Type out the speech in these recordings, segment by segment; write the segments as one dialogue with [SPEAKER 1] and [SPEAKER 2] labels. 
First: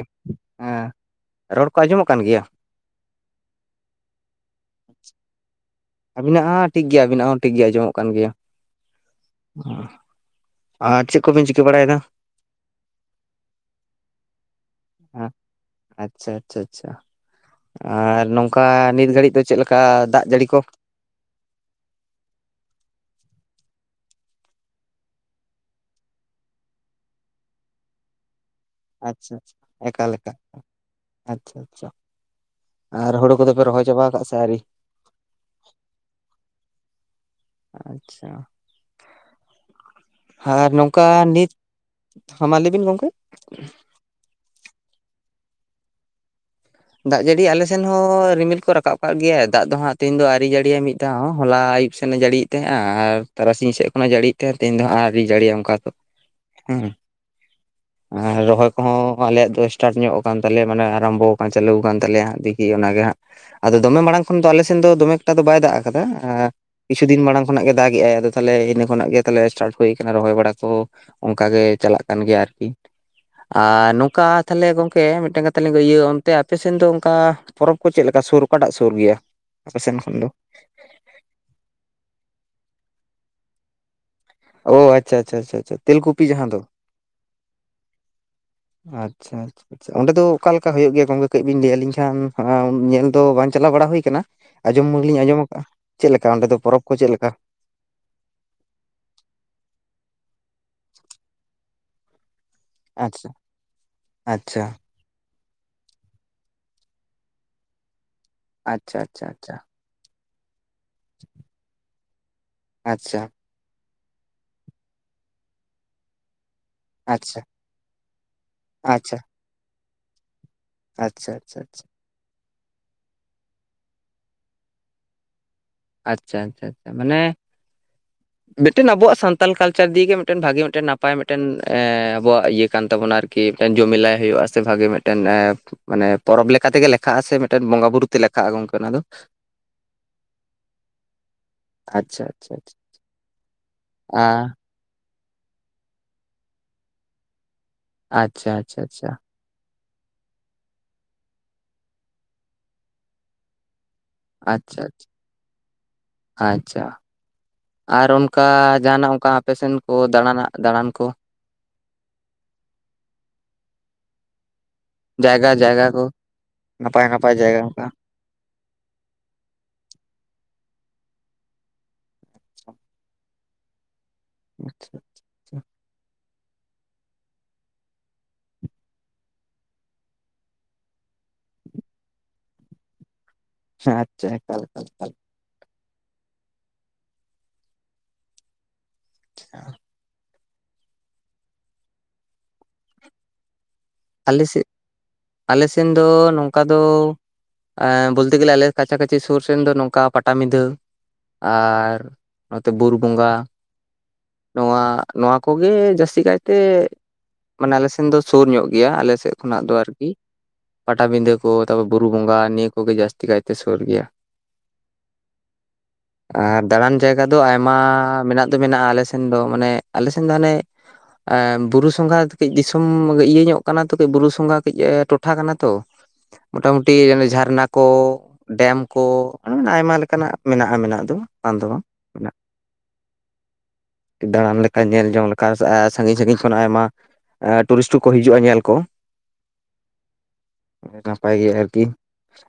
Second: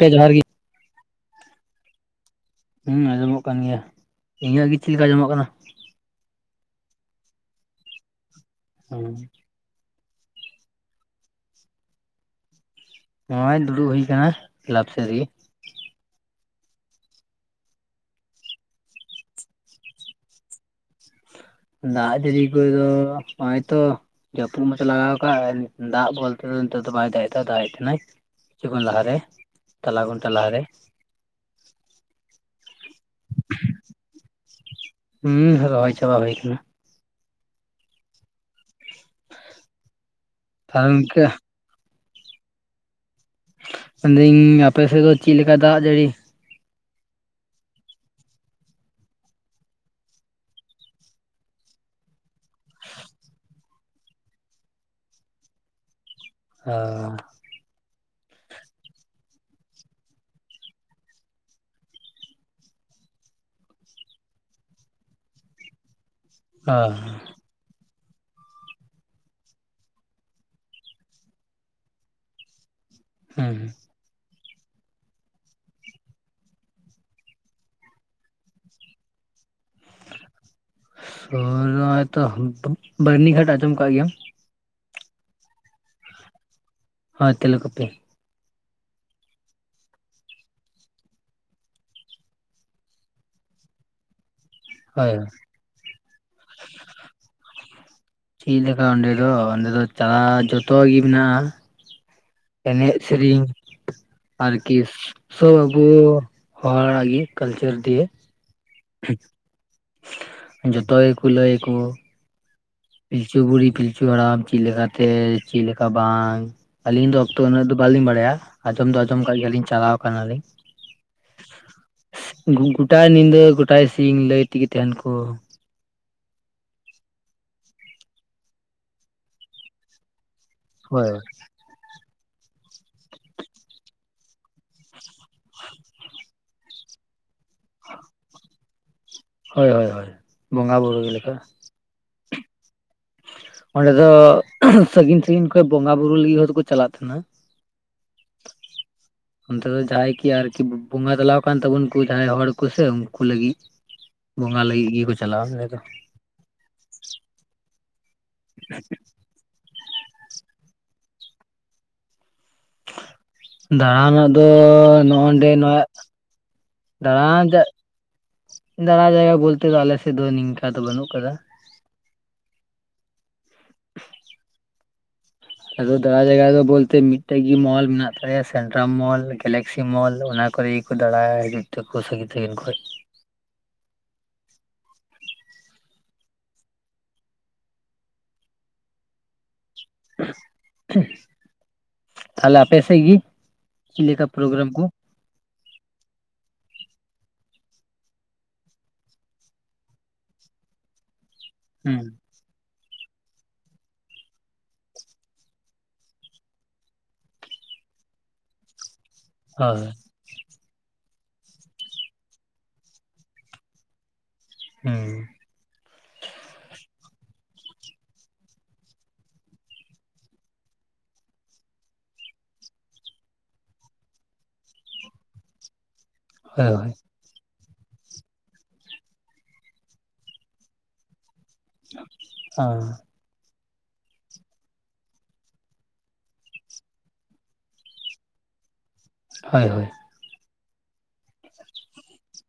[SPEAKER 1] ᱠᱮ ᱡᱚᱦᱟᱨ ᱜᱮ
[SPEAKER 2] ᱦᱮᱸ ᱨᱚᱲ ᱠᱚ ᱟᱸᱡᱚᱢᱚᱜ ᱠᱟᱱ ᱜᱮᱭᱟ?
[SPEAKER 1] ᱦᱩᱸ ᱟᱸᱡᱚᱢᱚᱜ ᱠᱟᱱ ᱜᱮᱭᱟ ᱤᱧᱟᱹᱜ ᱜᱮ ᱪᱮᱫ ᱞᱮᱠᱟ ᱟᱸᱡᱚᱢᱚᱜ ᱠᱟᱱᱟ?
[SPEAKER 2] ᱟ. ᱵᱤᱱᱟᱜ ᱦᱚᱸ ᱴᱷᱤᱠ ᱜᱮᱭᱟ ᱟ. ᱵᱤᱱᱟᱜ ᱦᱚᱸ ᱴᱷᱤᱠ ᱜᱮ ᱟᱸᱚᱢᱚᱜ ᱠᱟᱱ ᱜᱮᱭᱟ᱾
[SPEAKER 1] ᱦᱚᱸᱻ
[SPEAKER 2] ᱦᱚᱸ ᱟᱨ ᱪᱮᱜᱽ ᱠᱚᱵᱤᱱ ᱪᱤᱠᱟᱹ ᱵᱟᱲᱟᱭᱮᱫᱟ?
[SPEAKER 1] ᱱᱚᱜᱼᱚᱭ ᱫᱩᱲᱩᱵ ᱦᱩᱭ ᱠᱟᱱᱟ ᱠᱮᱞᱟᱯ ᱥᱮᱫ
[SPEAKER 2] ᱦᱮᱸ
[SPEAKER 1] ᱨᱮᱜᱮ᱾
[SPEAKER 2] ᱟᱪᱪᱷᱟ ᱪᱷᱟ ᱪᱷᱟ ᱟᱨ ᱱᱚᱝᱠᱟ ᱱᱤᱛ ᱜᱷᱟᱹᱲᱤᱜ ᱫᱚ ᱪᱮᱜ ᱞᱮᱠᱟ ᱫᱟᱜ ᱡᱟᱹᱲᱤ ᱠᱚ?
[SPEAKER 1] ᱫᱟᱜ ᱡᱟᱹᱨᱤ ᱠᱚᱫᱚ ᱦᱚᱸᱭ ᱛᱚ ᱡᱟᱹᱯᱩᱜ ᱢᱟᱛᱚ ᱞᱟᱜᱟᱣ ᱠᱟᱜ ᱫᱟᱜ ᱵᱚᱞᱛᱮ ᱫᱚ ᱱᱤᱛᱚᱜ ᱫᱚ ᱵᱟᱭ ᱫᱟᱜ ᱮ ᱫᱟᱜᱮᱜ ᱛᱟᱦᱮᱸᱱᱟᱭ᱾ ᱠᱤᱪᱷᱩ ᱠᱷᱚᱱ ᱞᱟᱦᱟᱨᱮ ᱛᱟᱞᱟ ᱜᱷᱚᱱᱴᱟ ᱞᱟᱦᱟᱨᱮ᱾
[SPEAKER 2] ᱟᱪᱷᱟ ᱪᱷᱟ ᱟᱨ ᱦᱳᱲᱳ ᱠᱚᱫᱚ ᱯᱮ ᱨᱚᱦᱚᱭ ᱪᱟᱵᱟ ᱠᱟᱜ ᱟᱥᱮ ᱟᱹᱣᱨᱤ?
[SPEAKER 1] ᱦᱩᱸ ᱨᱚᱦᱚᱭ ᱪᱟᱵᱟ ᱦᱩᱭ ᱠᱟᱱᱟ᱾
[SPEAKER 2] ᱟᱪᱪᱷᱟ ᱟᱨ
[SPEAKER 1] ᱛᱟᱦᱚᱞᱮ
[SPEAKER 2] ᱱᱚᱝᱠᱟ
[SPEAKER 1] ᱤᱱᱠᱟᱹ
[SPEAKER 2] ᱱᱤᱛ ᱦᱚᱸ ᱢᱟ ᱞᱟᱹᱭ ᱵᱤᱱ ᱜᱚᱢᱠᱮ᱾
[SPEAKER 1] ᱢᱮᱱᱫᱟᱹᱧ ᱟᱯᱮᱥᱮᱫ ᱫᱚ ᱪᱮᱜ ᱞᱮᱠᱟ ᱫᱟᱜ ᱡᱟᱹᱲᱤ?
[SPEAKER 2] ᱫᱟᱜ ᱡᱟᱹᱲᱤ ᱟᱞᱮ ᱥᱮᱱ ᱦᱚᱸ ᱨᱤᱢᱤᱞ ᱠᱚ ᱨᱟᱠᱟᱵ ᱠᱟᱜ ᱜᱮᱭᱟ, ᱫᱟᱜ ᱫᱚ ᱦᱟᱸᱜ ᱛᱮᱦᱮᱸᱧ ᱫᱚ ᱟᱹᱣᱨᱤ ᱡᱟᱹᱲᱤᱭᱟ ᱢᱤᱫ ᱛᱮ ᱦᱚᱸ ᱦᱚᱞᱟ ᱟᱹᱭᱩᱵ ᱥᱮᱱᱮ ᱡᱟᱹᱲᱤᱭᱮᱜ ᱛᱟᱦᱚᱸᱜᱼᱟ, ᱟᱨ ᱛᱟᱨᱟᱥᱤᱧ ᱥᱮᱫ ᱠᱷᱚᱱᱟᱜ ᱮ ᱡᱟᱹᱲᱤᱭᱮᱜ ᱛᱟᱦᱮᱸᱜ ᱛᱮᱦᱮᱸᱧ ᱫᱚ ᱦᱟᱸᱜ ᱟᱹᱣᱨᱤ ᱡᱟᱹᱲᱤᱭᱼᱟ ᱚᱝᱠᱟ ᱫᱚ᱾ [inaudible]
[SPEAKER 1] ᱚᱻ
[SPEAKER 2] ᱟᱨ ᱨᱚᱦᱚᱭ ᱠᱚᱦᱚᱸ ᱦᱚᱸ ᱟᱞᱮᱭᱟᱜ ᱫᱚ ᱥᱴᱟᱨᱴ ᱧᱚᱜ ᱠᱟᱱ ᱛᱟᱞᱮᱭᱟ ᱢᱟᱱᱮ ᱟᱨᱟᱢᱵᱚ ᱪᱟᱹᱞᱩ ᱠᱟᱱ ᱛᱟᱞᱮᱭᱟ ᱫᱤᱠᱤ ᱚᱱᱟᱜᱮ ᱦᱟᱸᱜ ᱟᱫᱚ ᱫᱚᱢᱮ ᱢᱟᱲᱟᱝ ᱠᱷᱚᱱ ᱫᱚ ᱟᱞᱮ ᱥᱮᱱ ᱫᱚ ᱫᱚᱢᱮ ᱮᱠᱴᱟ ᱫᱚ ᱵᱟᱭ ᱫᱟᱜ ᱠᱟᱫᱟ,
[SPEAKER 1] ᱚ
[SPEAKER 2] ᱠᱤᱪᱷᱩ ᱫᱤᱱ ᱢᱟᱲᱟᱝ ᱠᱷᱚᱱᱟᱜ ᱜᱮ ᱫᱟᱜᱼᱮ ᱟᱭ ᱟᱫᱚ ᱛᱟᱦᱞᱮ ᱤᱱᱟᱹ ᱠᱷᱚᱱᱟᱜ ᱜᱮ ᱛᱟᱦᱚᱞᱮ ᱥᱴᱟᱨᱴ ᱦᱩᱭ ᱠᱟᱱᱟ ᱨᱚᱦᱚᱭ ᱵᱟᱲᱟ ᱠᱚ ᱚᱝᱠᱟ ᱜᱮ ᱪᱟᱞᱟᱜ ᱠᱟᱱ ᱜᱮᱭᱟ ᱟᱨᱠᱤ
[SPEAKER 1] ᱦᱩᱸ
[SPEAKER 2] ᱟᱨ ᱱᱚᱝᱠᱟ ᱛᱟᱦᱚᱞᱮ ᱜᱚᱢᱠᱮ ᱢᱤᱫᱴᱟᱝ ᱠᱟᱛᱷᱟ ᱞᱤᱧ ᱤᱭᱟᱹ ᱚᱱᱛᱮ ᱟᱯᱮ ᱥᱮᱱ ᱫᱚ ᱚᱱᱠᱟ ᱯᱚᱨᱚᱵᱽ ᱠᱚ ᱪᱮᱫ ᱞᱮᱠᱟ ᱥᱩᱨ ᱚᱠᱟᱴᱟᱜ ᱥᱩᱨ ᱜᱮᱭᱟ? ᱟᱯᱮ ᱥᱮᱱ ᱠᱷᱚᱱ ᱫᱚ?
[SPEAKER 1] ᱥᱩᱨ ᱦᱚᱸᱜᱼᱚᱭ ᱛᱚ ᱵᱟᱹᱨᱱᱤ ᱜᱷᱟᱴ ᱟᱸᱡᱚᱢ ᱠᱟᱜ ᱜᱮᱭᱟᱢ?
[SPEAKER 2] ᱚ ᱟᱪᱷᱟ ᱪᱷᱟ ᱪᱷᱟ ᱪᱷᱟ ᱛᱮᱞᱠᱩᱯᱤ ᱡᱟᱦᱟᱸ ᱫᱚ᱾
[SPEAKER 1] ᱦᱳᱭ ᱛᱮᱞ ᱠᱚᱯᱤ᱾
[SPEAKER 2] ᱟᱪᱷᱟ ᱟᱪᱷᱟ᱾ ᱚᱸᱰᱮ ᱫᱚ ᱚᱠᱟ ᱞᱮᱠᱟ ᱦᱩᱭᱩᱜ ᱜᱮᱭᱟ ᱜᱚᱝᱠᱮ ᱠᱟᱹᱡ ᱵᱤᱱ ᱞᱟᱹᱭ ᱟᱹᱞᱤᱧ ᱠᱷᱟᱱ ᱧᱮᱞ ᱫᱚ ᱵᱟᱝ ᱪᱟᱞᱟᱣ ᱵᱟᱲᱟ ᱦᱩᱭ ᱠᱟᱱᱟ᱾ ᱟᱸᱡᱚᱢ ᱢᱟ
[SPEAKER 1] ᱦᱳᱭ
[SPEAKER 2] ᱞᱤᱧ ᱟᱸᱡᱚᱢ ᱠᱟᱜᱼᱟ ᱪᱮᱫ ᱞᱮᱠᱟ ᱚᱸᱰᱮ ᱫᱚ ᱯᱚᱨᱚᱵᱽ ᱠᱚ ᱪᱮᱫ ᱞᱮᱠᱟ?
[SPEAKER 1] ᱪᱮᱜ ᱞᱮᱠᱟ ᱚᱸᱰᱮ ᱫᱚ ᱚᱸᱰᱮ ᱫᱚ ᱪᱟ ᱡᱷᱚᱛᱚ ᱜᱮ ᱢᱮᱱᱟᱜᱼᱟ᱾ ᱮᱱᱮᱡ
[SPEAKER 2] ᱟᱪᱪᱷᱟ
[SPEAKER 1] ᱥᱮᱨᱮᱧ ᱟᱨ
[SPEAKER 2] ᱟᱪᱪᱷᱟ
[SPEAKER 1] ᱠᱤᱥ᱾ ᱥᱚᱵ ᱟᱵᱚ ᱦᱚᱲᱟᱜ ᱜᱮ ᱠᱟᱞᱪᱟᱨ ᱫᱤᱭᱮ᱾
[SPEAKER 2] ᱟᱪᱷᱟ ᱟᱪᱷᱟ ᱟᱪᱷᱟ᱾
[SPEAKER 1] ᱡᱷᱚᱛᱚ ᱜᱮᱠᱚ ᱞᱟᱹᱭ ᱟᱠᱚ
[SPEAKER 2] ᱟᱪᱪᱷᱟ
[SPEAKER 1] ᱯᱤᱞᱪᱩ ᱵᱩᱲᱦᱤ ᱯᱤᱞᱪᱩ ᱦᱟᱲᱟᱢ ᱪᱮᱫ ᱞᱮᱠᱟᱛᱮ ᱪᱮᱫ ᱞᱮᱠᱟ ᱵᱟᱝ᱾ ᱟᱹᱞᱤᱧ ᱫᱚ
[SPEAKER 2] ᱟᱪᱪᱷᱟ
[SPEAKER 1] ᱚᱠᱛᱚ ᱩᱱᱟᱹᱜ ᱫᱚ ᱵᱟᱞᱤᱧ ᱵᱟᱲᱟᱭᱟ ᱟᱸᱡᱚᱢ ᱫᱚ ᱟᱸᱡᱚᱢ ᱟᱠᱟᱜ ᱜᱮᱭᱟᱞᱤᱧ ᱪᱟᱞᱟᱣ ᱠᱟᱱᱟ ᱞᱤᱧ᱾
[SPEAKER 2] ᱟᱪᱷᱟ ᱟᱪᱷᱟ ᱟᱪᱷᱟ᱾
[SPEAKER 1] ᱜᱚᱴᱟ ᱧᱤᱫᱟᱹ ᱜᱚᱴᱟ ᱥᱤᱧ ᱞᱟᱹᱭ ᱛᱮᱜᱮ ᱛᱟᱦᱮᱸᱱ ᱠᱚ᱾
[SPEAKER 2] ᱟᱪᱷᱟ ᱟᱪᱷᱟ ᱟᱪᱷᱟ ᱢᱟᱱᱮ ᱢᱤᱫᱴᱮᱱ ᱟᱵᱚᱣᱟᱜ ᱥᱟᱱᱛᱟᱞ ᱠᱟᱞᱪᱟᱨ ᱫᱤᱭᱮ ᱜᱮᱞᱮ ᱢᱤᱫᱴᱮᱱ ᱵᱷᱟᱜᱮ ᱢᱤᱫᱴᱮᱱ
[SPEAKER 1] ᱦᱳᱭ
[SPEAKER 2] ᱱᱟᱯᱟᱭ ᱢᱤᱫᱴᱮᱱ ᱮᱸ ᱟᱵᱚᱣᱟᱜ ᱤᱭᱟᱹ ᱠᱟᱱ ᱛᱟᱵᱚᱱᱟ ᱟᱨᱠᱤ ᱢᱤᱫᱴᱮᱱ ᱡᱩᱢᱤᱞᱟᱭ ᱦᱩᱭᱩᱜᱼᱟ ᱥᱮ ᱵᱷᱟᱜᱮ ᱢᱤᱫᱴᱮᱱ ᱢᱟᱱᱮ ᱯᱚᱨᱚᱵᱽ ᱞᱮᱠᱟ ᱛᱮᱜᱮ ᱞᱮᱠᱷᱟᱜᱼᱟ ᱥᱮ ᱢᱤᱫᱴᱮᱱ ᱵᱚᱸᱜᱟ ᱵᱩᱨᱩ ᱛᱮ ᱞᱮᱠᱷᱟᱜᱼᱟ ᱜᱚᱝᱠᱮ ᱚᱱᱟ ᱫᱚ?
[SPEAKER 1] ᱦᱳᱭ ᱦᱳᱭ ᱦᱳᱭ ᱵᱚᱸᱜᱟ ᱵᱩᱨᱩ ᱨᱮ ᱞᱮᱠᱟᱜᱼᱟ᱾
[SPEAKER 2] ᱟᱪᱷᱟ ᱟᱪᱷᱟ ᱟᱪᱷᱟ᱾
[SPEAKER 1] ᱚᱸᱰᱮ ᱫᱚ ᱥᱟᱹᱜᱤᱧ ᱠᱷᱚᱱ ᱵᱚᱸᱜᱟ ᱵᱩᱨᱩ ᱞᱟᱹᱜᱤᱫ ᱦᱚᱲ ᱫᱚᱠᱚ ᱪᱟᱞᱟᱜ ᱛᱟᱦᱮᱸᱱᱟ ᱾
[SPEAKER 2] ᱟᱪᱷᱟ ᱟᱪᱷᱟ ᱟᱪᱷᱟ ᱾
[SPEAKER 1] ᱚᱱᱛᱮ ᱫᱚ ᱡᱟᱦᱟᱸᱭ ᱠᱤ ᱟᱨᱠᱤ ᱵᱚᱸᱜᱟ ᱛᱟᱞᱟᱣ ᱟᱠᱟᱱ ᱛᱟᱵᱚᱱ ᱠᱚ ᱡᱟᱦᱟᱸᱭ ᱦᱚᱲ ᱠᱚᱥᱮ ᱩᱱᱠᱩ ᱞᱟᱹᱜᱤᱫ᱾ ᱵᱚᱸᱜᱟ ᱞᱟᱹᱜᱤᱫ ᱜᱮᱠᱚ ᱪᱟᱞᱟᱜᱼᱟ ᱚᱸᱰᱮ ᱫᱚ᱾
[SPEAKER 2] ᱟᱪᱷᱟ ᱟᱨ ᱚᱱᱠᱟ ᱡᱟᱦᱟᱱᱟᱜ ᱚᱱᱠᱟ ᱯᱮᱥᱮᱱ ᱠᱚ ᱫᱟᱬᱱᱟᱜ ᱫᱟᱬᱟᱱ ᱠᱚ?
[SPEAKER 1] ᱫᱟᱬᱟᱱ ᱫᱚ
[SPEAKER 2] ᱡᱟᱭᱜᱟ
[SPEAKER 1] ᱱᱚᱜᱼᱰᱮ ᱱᱚᱣᱟ
[SPEAKER 2] ᱡᱟᱭᱜᱟ ᱠᱚ ᱱᱟᱯᱟᱭ ᱱᱟᱯᱟᱭ
[SPEAKER 1] ᱫᱟᱬᱟᱱ
[SPEAKER 2] ᱡᱟᱭᱜᱟ
[SPEAKER 1] ᱨᱮᱭᱟᱜ
[SPEAKER 2] ᱚᱱᱠᱟ
[SPEAKER 1] ᱫᱟᱬᱟᱭ ᱡᱟᱭᱜᱟ ᱵᱚᱞᱛᱮ ᱫᱚ ᱟᱞᱮᱥᱮᱫ ᱫᱚ ᱱᱤᱝᱠᱟ ᱫᱚ ᱵᱟᱹᱱᱩᱜ ᱟᱠᱟᱫᱟ᱾ [inaudible]
[SPEAKER 2] ᱟᱪᱷᱟ ᱟᱪᱷᱟ ᱟᱷᱟ
[SPEAKER 1] ᱟᱫᱚ ᱫᱟᱲᱟᱭ ᱡᱟᱭᱜᱟ ᱫᱚ ᱵᱚᱞᱛᱮ ᱢᱤᱫᱴᱮᱡ ᱜᱮ ᱢᱚᱞ ᱢᱮᱱᱟᱜ ᱛᱟᱞᱮᱭᱟ, ᱥᱮᱱᱴᱨᱟᱢ ᱢᱚᱞ, ᱜᱮᱞᱟᱠᱥᱤ ᱢᱚᱞ, ᱚᱱᱟ ᱠᱚᱨᱮ ᱫᱟᱬᱟᱭᱟ ᱦᱤᱡᱩᱜ ᱛᱮᱠᱚ ᱥᱟᱹᱜᱤ ᱛᱠᱤᱱ ᱠᱷᱚᱱ᱾
[SPEAKER 2] ᱦᱮᱸ ᱟᱪᱷᱟ ᱮᱠᱟᱞ, ᱮᱠᱟᱞ, ᱮᱠᱟᱞ ᱟᱪᱷᱟ
[SPEAKER 1] ᱛᱟᱦᱚᱞᱮ ᱟᱯᱮᱮᱥ ᱜᱮ ᱪᱤ ᱞᱮᱠᱟ
[SPEAKER 2] ᱟᱞᱮ ᱥᱮᱫ
[SPEAKER 1] ᱯᱨᱳᱜᱨᱟᱢ ᱠᱚ?
[SPEAKER 2] ᱟᱞᱮ ᱥᱮᱱ ᱫᱚ ᱱᱚᱝᱠᱟ ᱫᱚ ᱟᱸᱻ ᱵᱚᱞᱛᱮ ᱜᱮᱞᱮ ᱟᱞᱮ ᱠᱟᱪᱷᱟ ᱠᱟᱪᱷᱤ ᱥᱩᱨ ᱥᱮᱱ ᱫᱚ ᱱᱚᱝᱠᱟ ᱯᱟᱴᱟᱵᱤᱫᱷᱟᱹ ᱟᱨ
[SPEAKER 1] ᱦᱩᱸ
[SPEAKER 2] ᱱᱚᱛᱮ ᱵᱩᱨᱩ ᱵᱚᱸᱜᱟ᱾ ᱱᱚᱣᱟ ᱱᱚᱣᱟ ᱠᱚᱜᱮ ᱡᱟᱹᱥᱛᱤ ᱠᱟᱭᱛᱮ ᱢᱟᱱᱮ ᱟᱞ ᱥᱮᱱ ᱫᱚ ᱥᱩᱨ ᱧᱚᱜ ᱜᱮᱭᱟ ᱟᱞᱮ ᱥᱮᱫ ᱠᱷᱚᱱᱟᱜ ᱫᱚ
[SPEAKER 1] ᱦᱳᱭ
[SPEAKER 2] ᱟᱨᱠᱤ᱾ ᱯᱟᱴᱟᱵᱤᱸᱫᱟᱹ ᱠᱚ ᱛᱟᱯᱚᱨ ᱵᱩᱨᱩ ᱵᱚᱸᱜᱟ ᱱᱤᱭᱟᱹ ᱠᱚᱜᱮ ᱡᱟᱹᱥᱛᱤ ᱠᱟᱭᱛᱮ ᱥᱩᱨ ᱜᱮᱭᱟ᱾
[SPEAKER 1] ᱦᱩᱸ
[SPEAKER 2] [inaudible] ᱟᱨ ᱫᱟᱬᱟᱱ ᱡᱟᱭᱜᱟ ᱫᱚ ᱟᱭᱢᱟ ᱢᱮᱱᱟᱜ ᱫᱚ ᱢᱮᱱᱟᱜᱼᱟ ᱟᱞᱮ ᱥᱮᱱ ᱫᱚ ᱢᱟᱱᱮ ᱟᱞᱮ ᱥᱮᱱ ᱫᱚ ᱦᱟᱱᱮ ᱮᱸ ᱵᱩᱨᱩ ᱥᱚᱸᱜᱷᱟ ᱫᱚ ᱠᱟᱹᱡ ᱫᱤᱥᱚᱢ ᱤᱭᱟᱹ ᱧᱚᱜ ᱠᱟᱱᱟ ᱛᱚ ᱠᱟᱹᱡ ᱵᱩᱨᱩ ᱥᱚᱸᱜᱜᱟ ᱠᱟᱹᱡ ᱴᱚᱴᱷᱟ ᱠᱟᱱᱟ ᱛᱚ ᱢᱚᱴᱟ
[SPEAKER 1] ᱦᱳᱭ ᱦᱳᱭ
[SPEAKER 2] ᱢᱩᱩᱴᱤ ᱡᱷᱟᱨᱱᱟ ᱠᱚ ᱰᱮᱢ ᱠᱚᱟᱱ ᱟᱭᱢᱟ ᱞᱮᱠᱟᱱᱟᱜ ᱢᱮᱱᱟᱜᱼᱟ ᱢᱮᱱᱟᱜ ᱫᱚ᱾ ᱵᱟᱸᱫ ᱢᱮᱱᱟᱜ
[SPEAKER 1] ᱦᱚᱸ
[SPEAKER 2] ᱫᱟᱬᱟᱱ ᱞᱮᱠᱟ ᱧᱮᱞ ᱡᱚᱝ ᱞᱮᱠᱟ ᱥᱟᱺᱜᱤᱧ ᱥᱟᱺᱜᱤᱧ ᱠᱷᱚᱱᱚᱱᱟᱜ ᱟᱭᱢᱟ ᱴᱩᱨᱤᱥᱴ ᱠᱚ ᱠᱚ ᱦᱤᱡᱩᱜᱼᱟ ᱧᱮᱞ ᱠᱚ
[SPEAKER 1] ᱦᱳᱭ ᱦᱳᱭ
[SPEAKER 2] ᱱᱟᱯᱟᱭ ᱜᱮ ᱟᱨᱠᱤ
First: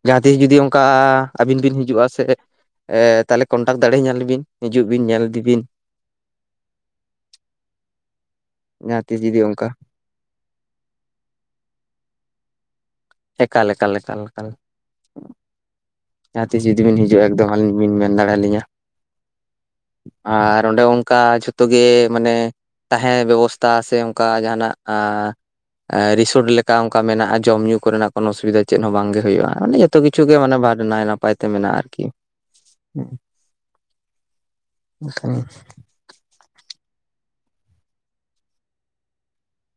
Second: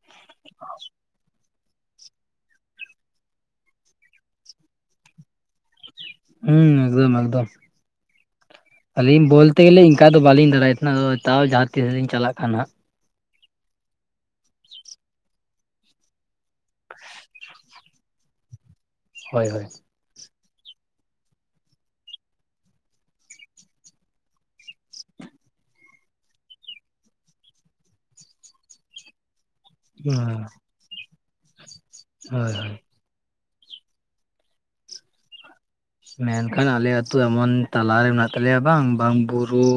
[SPEAKER 2] ᱡᱟᱦᱟᱸ ᱛᱤᱥ ᱡᱩᱫᱤ ᱚᱱᱠᱟ ᱟᱹᱵᱤᱱ ᱵᱤᱱ ᱦᱤᱡᱩᱜᱼᱟ ᱥᱮ ᱛᱟᱦᱚᱞᱮ ᱠᱚᱹᱱᱴᱟᱠᱴ ᱫᱟᱲᱮ ᱧᱟ ᱵᱤᱱ ᱦᱤᱡᱩᱜ ᱵᱤᱱ ᱧᱮᱞ ᱤᱫᱤ ᱵᱤᱱ ᱾
[SPEAKER 1] ᱦᱩᱸ ᱮᱠᱫᱚᱢ ᱮᱠᱫᱚᱢ
[SPEAKER 2] ᱡᱟᱦᱟᱸ ᱛᱤᱥ
[SPEAKER 1] ᱟᱹᱞᱤᱧ
[SPEAKER 2] ᱡᱩᱫᱤ
[SPEAKER 1] ᱵᱚᱞᱛᱮ ᱜᱮᱞᱤᱧ ᱚᱱᱠᱟ ᱫᱚ ᱵᱟᱹᱞᱤᱧ ᱫᱟᱲᱮᱭᱟᱜ ᱮᱫ ᱛᱟᱦᱮᱱᱟ ᱛᱟᱣ ᱡᱟᱦᱟᱸ ᱛᱤᱥ ᱞᱤᱧ ᱪᱟᱞᱟᱜ ᱠᱷᱟᱱ ᱦᱟᱸᱜ ᱾
[SPEAKER 2] ᱮᱠᱟᱞ ᱮᱠᱟᱞ ᱮᱠᱟᱞ ᱮᱠᱟᱞ ᱡᱟᱦᱟᱸ ᱛᱤᱥ ᱡᱩᱫᱤ ᱵᱤᱱ ᱦᱤᱡᱩᱜᱼᱟ ᱮᱠᱫᱚᱢ ᱟᱹᱞᱤᱧ ᱵᱤᱱ ᱢᱮᱱ ᱫᱟᱲᱮ ᱟᱹᱞᱤᱧᱟᱹ ᱾
[SPEAKER 1] ᱦᱚᱭ ᱦᱚᱭ
[SPEAKER 2] ᱟᱨ ᱚᱸᱰᱮ ᱚᱱᱠᱟ ᱡᱷᱚᱛᱚ ᱜᱮ ᱢᱟᱱᱮ ᱛᱟᱦᱮᱸ ᱵᱮᱵᱚᱥᱛᱷᱟ ᱥᱮ ᱚᱱᱠᱟ ᱡᱟᱦᱟᱱᱟᱜ ᱟᱻ ᱮᱻ ᱨᱤᱥᱚᱴ ᱞᱮᱠᱟ ᱚᱱᱠᱟ ᱢᱮᱱᱟᱜᱼᱟ ᱡᱚᱢ ᱧᱩᱸ ᱠᱚᱨᱮᱱᱟᱜ ᱠᱚᱱᱚ ᱚᱥᱩᱵᱤᱫᱟ ᱪᱮᱫ ᱦᱚᱸ ᱵᱟᱝᱜᱮ ᱦᱩᱭᱩᱜᱼᱟ ᱾ ᱢᱟᱱᱮ ᱡᱚᱛᱚ ᱠᱤᱪᱷᱩ ᱜᱮ ᱢᱟᱱᱮ ᱵᱟᱨ ᱱᱟᱭ ᱱᱟᱯᱟᱭ ᱛᱮ ᱢᱮᱱᱟᱜᱼᱟ ᱟᱨᱠᱤ ᱾
[SPEAKER 1] ᱦᱚᱭ ᱦᱚᱭ
[SPEAKER 2] ᱦᱩᱸ [unintelligible]
[SPEAKER 1] ᱢᱮᱱᱠᱷᱟᱱ ᱟᱞᱮ ᱟᱹᱛᱩ ᱮᱢᱚᱱ ᱛᱟᱞᱟᱨᱮ ᱢᱮᱱᱟᱜ ᱛᱟᱞᱮᱭᱟ ᱵᱟᱝ ᱵᱟᱝ ᱵᱩᱨᱩ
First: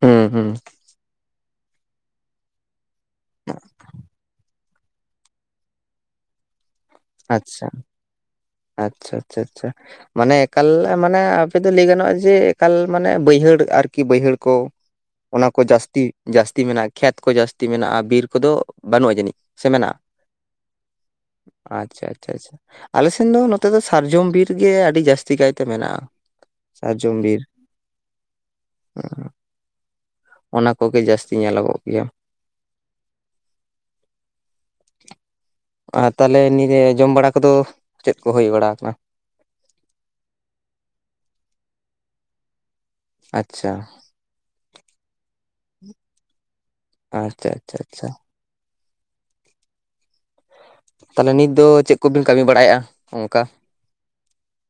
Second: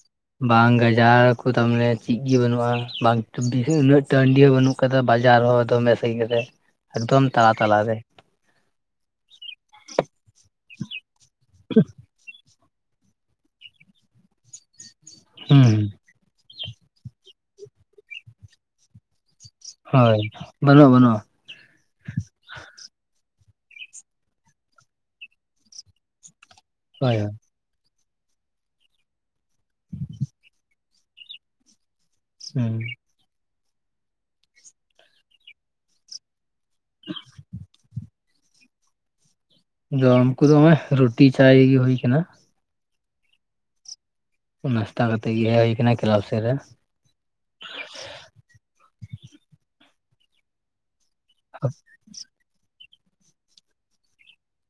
[SPEAKER 2] ᱦᱩᱸ ᱦᱩᱸ
[SPEAKER 1] ᱵᱟᱝ ᱜᱟᱡᱟᱲ ᱚ ᱛᱟᱢᱟᱱᱮ ᱪᱤᱜ ᱜᱮ ᱵᱟᱹᱱᱩᱜᱼᱟ ᱵᱟᱝ ᱩᱱᱟᱹᱜ ᱴᱟᱺᱰᱤ ᱦᱚᱸ ᱵᱟᱹᱱᱩᱜ ᱟᱠᱟᱫᱟ ᱵᱟᱡᱟᱨ ᱦᱚᱸ ᱫᱚᱢᱮ ᱥᱟᱸᱜᱤ ᱨᱮ ᱾ ᱮᱠᱫᱚᱢ ᱛᱟᱞᱟ
[SPEAKER 2] ᱟᱪᱪᱷᱟ
[SPEAKER 1] ᱛᱟᱞᱟ ᱨᱮ᱾
[SPEAKER 2] ᱟᱪᱪᱷᱟ ᱟᱪᱪᱷᱟ ᱟᱪᱪᱷᱟ ᱢᱟᱱᱮ ᱮᱠᱟᱞ ᱢᱟᱱᱮ ᱟᱯᱮᱫ ᱫᱚ ᱞᱟᱹᱭ ᱜᱟᱱᱚᱜᱼᱟ ᱡᱮ ᱮᱠᱟᱞ ᱢᱟᱱᱮ ᱵᱟᱹᱭᱦᱟᱹᱲ ᱟᱨᱠᱤ ᱵᱟᱹᱭᱦᱟᱹᱲ ᱠᱚ ᱚᱱᱟ ᱠᱚ
[SPEAKER 1] ᱦᱩᱸ
[SPEAKER 2] ᱡᱟᱹᱥᱛᱤ ᱡᱟᱹᱥᱛᱤ ᱢᱮᱱᱟᱜᱼᱟ, ᱠᱷᱮᱛ ᱠᱚ ᱡᱟᱹᱥᱛᱤ ᱢᱮᱱᱟᱜᱼᱟ, ᱵᱤᱨ ᱠᱚᱫᱚ ᱵᱟᱹᱱᱩᱜᱼᱟ ᱡᱟᱹᱱᱤᱡ? ᱥᱮ ᱢᱮᱱᱟᱜᱼᱟ
[SPEAKER 1] ᱦᱚᱭ ᱵᱟᱹᱱᱩᱜᱼᱟ ᱵᱟᱹᱱᱩᱜᱼᱟ ᱾
[SPEAKER 2] ᱟᱪᱪᱷᱟ ᱟᱪᱪᱷᱟ ᱟᱪᱪᱷᱟ ᱟᱞᱮ ᱥᱮᱱ ᱫᱚ ᱱᱚᱛᱮ ᱫᱚ ᱥᱟᱨᱡᱚᱢ ᱵᱤᱨ ᱜᱮ ᱟᱹᱰᱤ ᱡᱟᱹᱥᱛᱤ ᱠᱟᱭᱛᱮ ᱢᱮᱱᱟᱜᱼᱟ ᱾ ᱥᱟᱨᱡᱚᱢ
[SPEAKER 1] ᱦᱳᱭ ᱦᱳᱭ
[SPEAKER 2] ᱵᱤᱨ [unintelligible]
[SPEAKER 1] [inaudible]
[SPEAKER 2] ᱟᱠᱚᱜᱮ ᱡᱟᱹᱥᱛᱤ ᱧᱮᱞᱚᱜᱚᱜ ᱜᱮᱭᱟ ᱾
[SPEAKER 1] ᱦᱩᱸ᱾
[SPEAKER 2] ᱟᱨ ᱛᱟᱦᱚᱞᱮ ᱱᱤᱭᱟᱹᱮ ᱡᱚᱢ ᱵᱟᱲᱟ ᱠᱚᱫᱚ ᱪᱮᱫ ᱠᱚ ᱦᱩᱭ ᱵᱟᱲᱟ ᱠᱟᱱᱟ?
[SPEAKER 1] ᱡᱚᱢ ᱠᱚᱫᱚ ᱚᱱᱮ ᱨᱩᱴᱤ ᱪᱟᱭᱜᱮ ᱦᱩᱭ ᱠᱟᱱᱟ᱾
[SPEAKER 2] ᱟᱪᱪᱷᱟ᱾
[SPEAKER 1] ᱱᱟᱥᱛᱟ ᱠᱟᱛᱮᱜ ᱜᱮ ᱦᱮᱡ ᱦᱩᱭ ᱠᱟᱱᱟ ᱠᱮᱞᱟᱵ ᱥᱮᱫ ᱨᱮ ᱾
[SPEAKER 2] ᱟᱪᱪᱷᱟ ᱟᱪᱪᱷᱟ ᱟᱪᱪᱷᱟ ᱛᱟᱞᱦᱮ ᱱᱤᱛ ᱫᱚ ᱪᱮᱫ ᱠᱚᱵᱤᱱ ᱠᱟᱹᱢᱤ ᱵᱟᱲᱟᱭᱮᱫᱼᱟ ᱚᱱᱠᱟ᱾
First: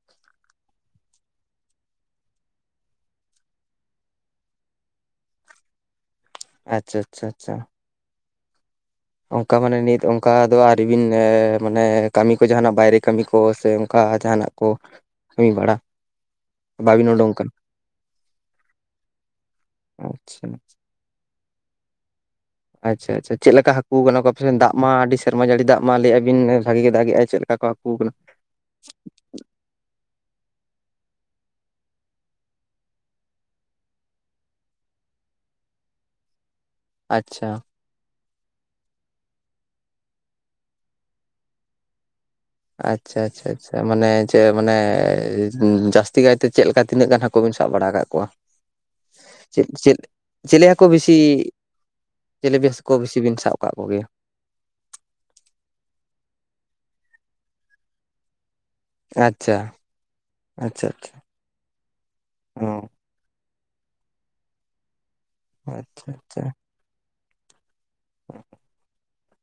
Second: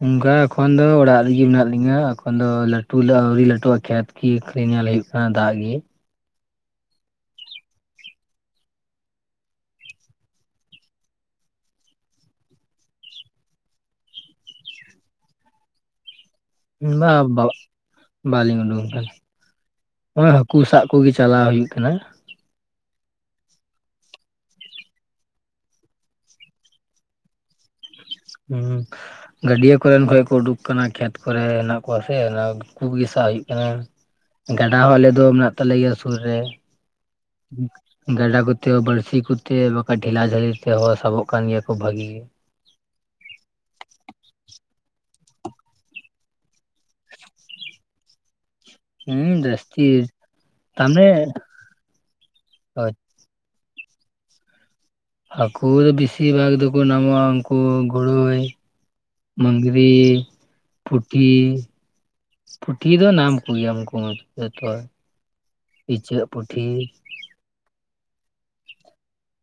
[SPEAKER 1] ᱚᱱᱠᱟ ᱮᱠᱷᱚᱱ ᱫᱚ ᱚᱲᱟᱜ ᱨᱤᱜᱤ ᱢᱮᱱᱟᱜ ᱞᱤᱧᱟᱹ ᱮᱠᱷᱚᱱ ᱫᱚ ᱞᱟᱹᱴᱩ ᱞᱟᱹ ᱟᱹᱣᱨᱤ ᱞᱟᱹᱴᱩᱜ ᱼ ᱟ ᱠᱷᱮᱛ᱾ ᱠᱤ ᱟᱹᱠᱷᱨᱤᱧᱟ ᱧᱮᱞ ᱦᱩᱭᱩᱜ ᱠᱟᱱᱟ ᱫᱟᱜ ᱜᱮ ᱾
[SPEAKER 2] ᱟᱪᱪᱷᱟ ᱟᱪᱪᱷᱟ ᱟᱪᱪᱷᱟ᱾ ᱚᱱᱠᱟ ᱢᱟᱱᱮ ᱱᱤᱛ ᱚᱱᱠᱟ ᱫᱚ ᱟᱣᱨᱤ ᱵᱤᱱ ᱢᱟᱱᱮ ᱠᱟᱹᱢᱤ ᱠᱚ ᱡᱟᱦᱟᱱᱟᱜ ᱵᱟᱭᱨᱮ ᱠᱟᱹᱢᱤ ᱠᱚ ᱥᱮ ᱚᱱᱠᱟ ᱡᱟᱦᱟᱱᱟᱜ ᱾ ᱠᱚ ᱠᱟᱹᱢᱤ ᱵᱟᱲᱟ᱾ ᱵᱟᱵᱤᱱ
[SPEAKER 1] ᱵᱟ
[SPEAKER 2] ᱩᱰᱩᱝ
[SPEAKER 1] ᱵᱟ
[SPEAKER 2] ᱟᱠᱟᱱᱟ
[SPEAKER 1] ᱵᱟᱹᱞᱤᱧ ᱩᱰᱩᱠ ᱠᱟᱱᱟ ᱚᱱᱮ
[SPEAKER 2] ᱟᱪᱪᱷᱟ
[SPEAKER 1] ᱦᱟᱹᱠᱩ ᱥᱟᱵ ᱾ ᱠᱩ ᱜᱮ ᱪᱟᱞᱟᱣ ᱦᱩᱭᱩᱜ ᱠᱟᱱᱟ᱾
[SPEAKER 2] ᱟᱪᱪᱷᱟ ᱟᱪᱪᱷᱟ ᱪᱮᱫ ᱞᱮᱠᱟ ᱦᱟᱹᱠᱩ ᱟᱠᱟᱱᱟ ᱠᱚ ᱟᱯᱮ ᱥᱮᱱ ᱫᱟᱜ ᱢᱟ ᱟᱹᱰᱤ ᱥᱮᱨᱢᱟ ᱡᱟᱹᱲᱤ ᱫᱟᱜ ᱢᱟ ᱞᱟᱹᱭᱮᱜᱼᱟ ᱵᱤᱱ ᱵᱷᱟᱹᱜᱤ ᱜᱮ ᱫᱟᱜᱮᱜ ᱟᱭ ᱪᱮᱫ ᱞᱮᱠᱟ ᱠᱚ ᱦᱟᱹᱠᱩ ᱠᱟᱱᱟ?
[SPEAKER 1] ᱦᱩᱸ ᱜᱟᱹᱰᱤᱭᱟᱹ ᱠᱚᱨᱮᱱ ᱠᱷᱚᱭ ᱠᱚ ᱩᱰᱩᱠ ᱟᱠᱟᱱᱟ ᱠᱷᱮᱛ ᱠᱚᱨᱮ ᱦᱮᱱᱟᱜ ᱠᱚᱣᱟ ᱥᱮ ᱩᱱᱠᱩᱜᱮ ᱥᱟᱵ ᱦᱩᱭᱩᱜ ᱠᱟᱱᱟ ᱜᱟᱰᱟ ᱦᱚᱸ ᱟᱞᱮ ᱫᱚ ᱢᱮᱱᱟᱜ ᱛᱟᱞᱮ ᱜᱮᱭᱟ ᱥᱩᱨ ᱨᱮ᱾
[SPEAKER 2] ᱟᱪᱪᱷᱟ
[SPEAKER 1] ᱜᱟᱰᱟ ᱠᱚᱛᱮ ᱦᱚᱸ ᱵᱟᱹᱲᱥᱤ ᱠᱚᱛᱮ ᱵᱟᱠᱷᱟᱡ ᱰᱷᱮᱞᱟ ᱡᱷᱟᱹᱞᱤ ᱛᱮᱦᱚᱸ ᱥᱟᱵᱚᱜ ᱠᱟᱱ ᱜᱮᱭᱟ ᱠᱩ ᱵᱷᱟᱹᱜᱤ ᱜᱮ ᱾
[SPEAKER 2] ᱟᱪᱪᱷᱟ ᱟᱪᱪᱷᱟ ᱟᱪᱪᱷᱟ, ᱢᱟᱱᱮ ᱪᱮᱫ ᱢᱟᱱᱮ ᱡᱟᱹᱥᱛᱤ ᱠᱟᱭᱛᱮ ᱪᱮᱫᱞᱮᱠᱟ ᱛᱤᱱᱟᱹᱜ ᱜᱟᱱ ᱦᱟᱠ ᱠᱚᱵᱮᱱ ᱥᱟᱵ ᱵᱟᱲᱟ ᱟᱠᱟᱫ ᱠᱚᱣᱟ
[SPEAKER 1] ᱦᱩᱸ
[SPEAKER 2] ᱪᱮᱫ
[SPEAKER 1] ᱡᱟᱹᱥᱛᱤ
[SPEAKER 2] ᱪᱮᱫ ᱪᱮᱞᱮ ᱦᱟᱹᱠᱩ
[SPEAKER 1] ᱛᱟᱦᱚᱞᱮ
[SPEAKER 2] ᱵᱤᱥᱤ ᱪᱤᱞᱮ ᱵᱤᱥ ᱠᱚ ᱵᱤᱥᱤ ᱵᱤᱱ ᱥᱟᱵ ᱠᱟᱜ ᱠᱚᱜᱮᱭᱟ?
[SPEAKER 1] ᱦᱟᱹᱠᱩ ᱫᱚ ᱵᱤᱥᱤ ᱵᱷᱟᱜᱽ ᱫᱚᱠᱚ ᱱᱟᱢᱚᱜᱼᱟ ᱩᱱᱠᱩ ᱜᱳᱲᱳᱭ ᱾
[SPEAKER 2] ᱟᱪᱪᱷᱟ
[SPEAKER 1] ᱢᱟᱹᱜᱽᱨᱤ
[SPEAKER 2] ᱟᱪᱪᱷᱟ ᱟᱪᱪᱷᱟ
[SPEAKER 1] ᱯᱩᱴᱷᱤ
[SPEAKER 2] ᱚ
[SPEAKER 1] ᱯᱩᱴᱷᱤ ᱫᱚ ᱱᱟᱢ ᱠᱩᱭᱟᱢ ᱠᱩ ᱡᱚᱛᱚ
[SPEAKER 2] ᱟᱪᱪᱷᱟ
[SPEAKER 1] ᱤᱪᱟᱹᱜ
[SPEAKER 2] ᱟᱪᱪᱷᱟ
[SPEAKER 1] ᱯᱩᱴᱷᱤ
[SPEAKER 2] [inaudible]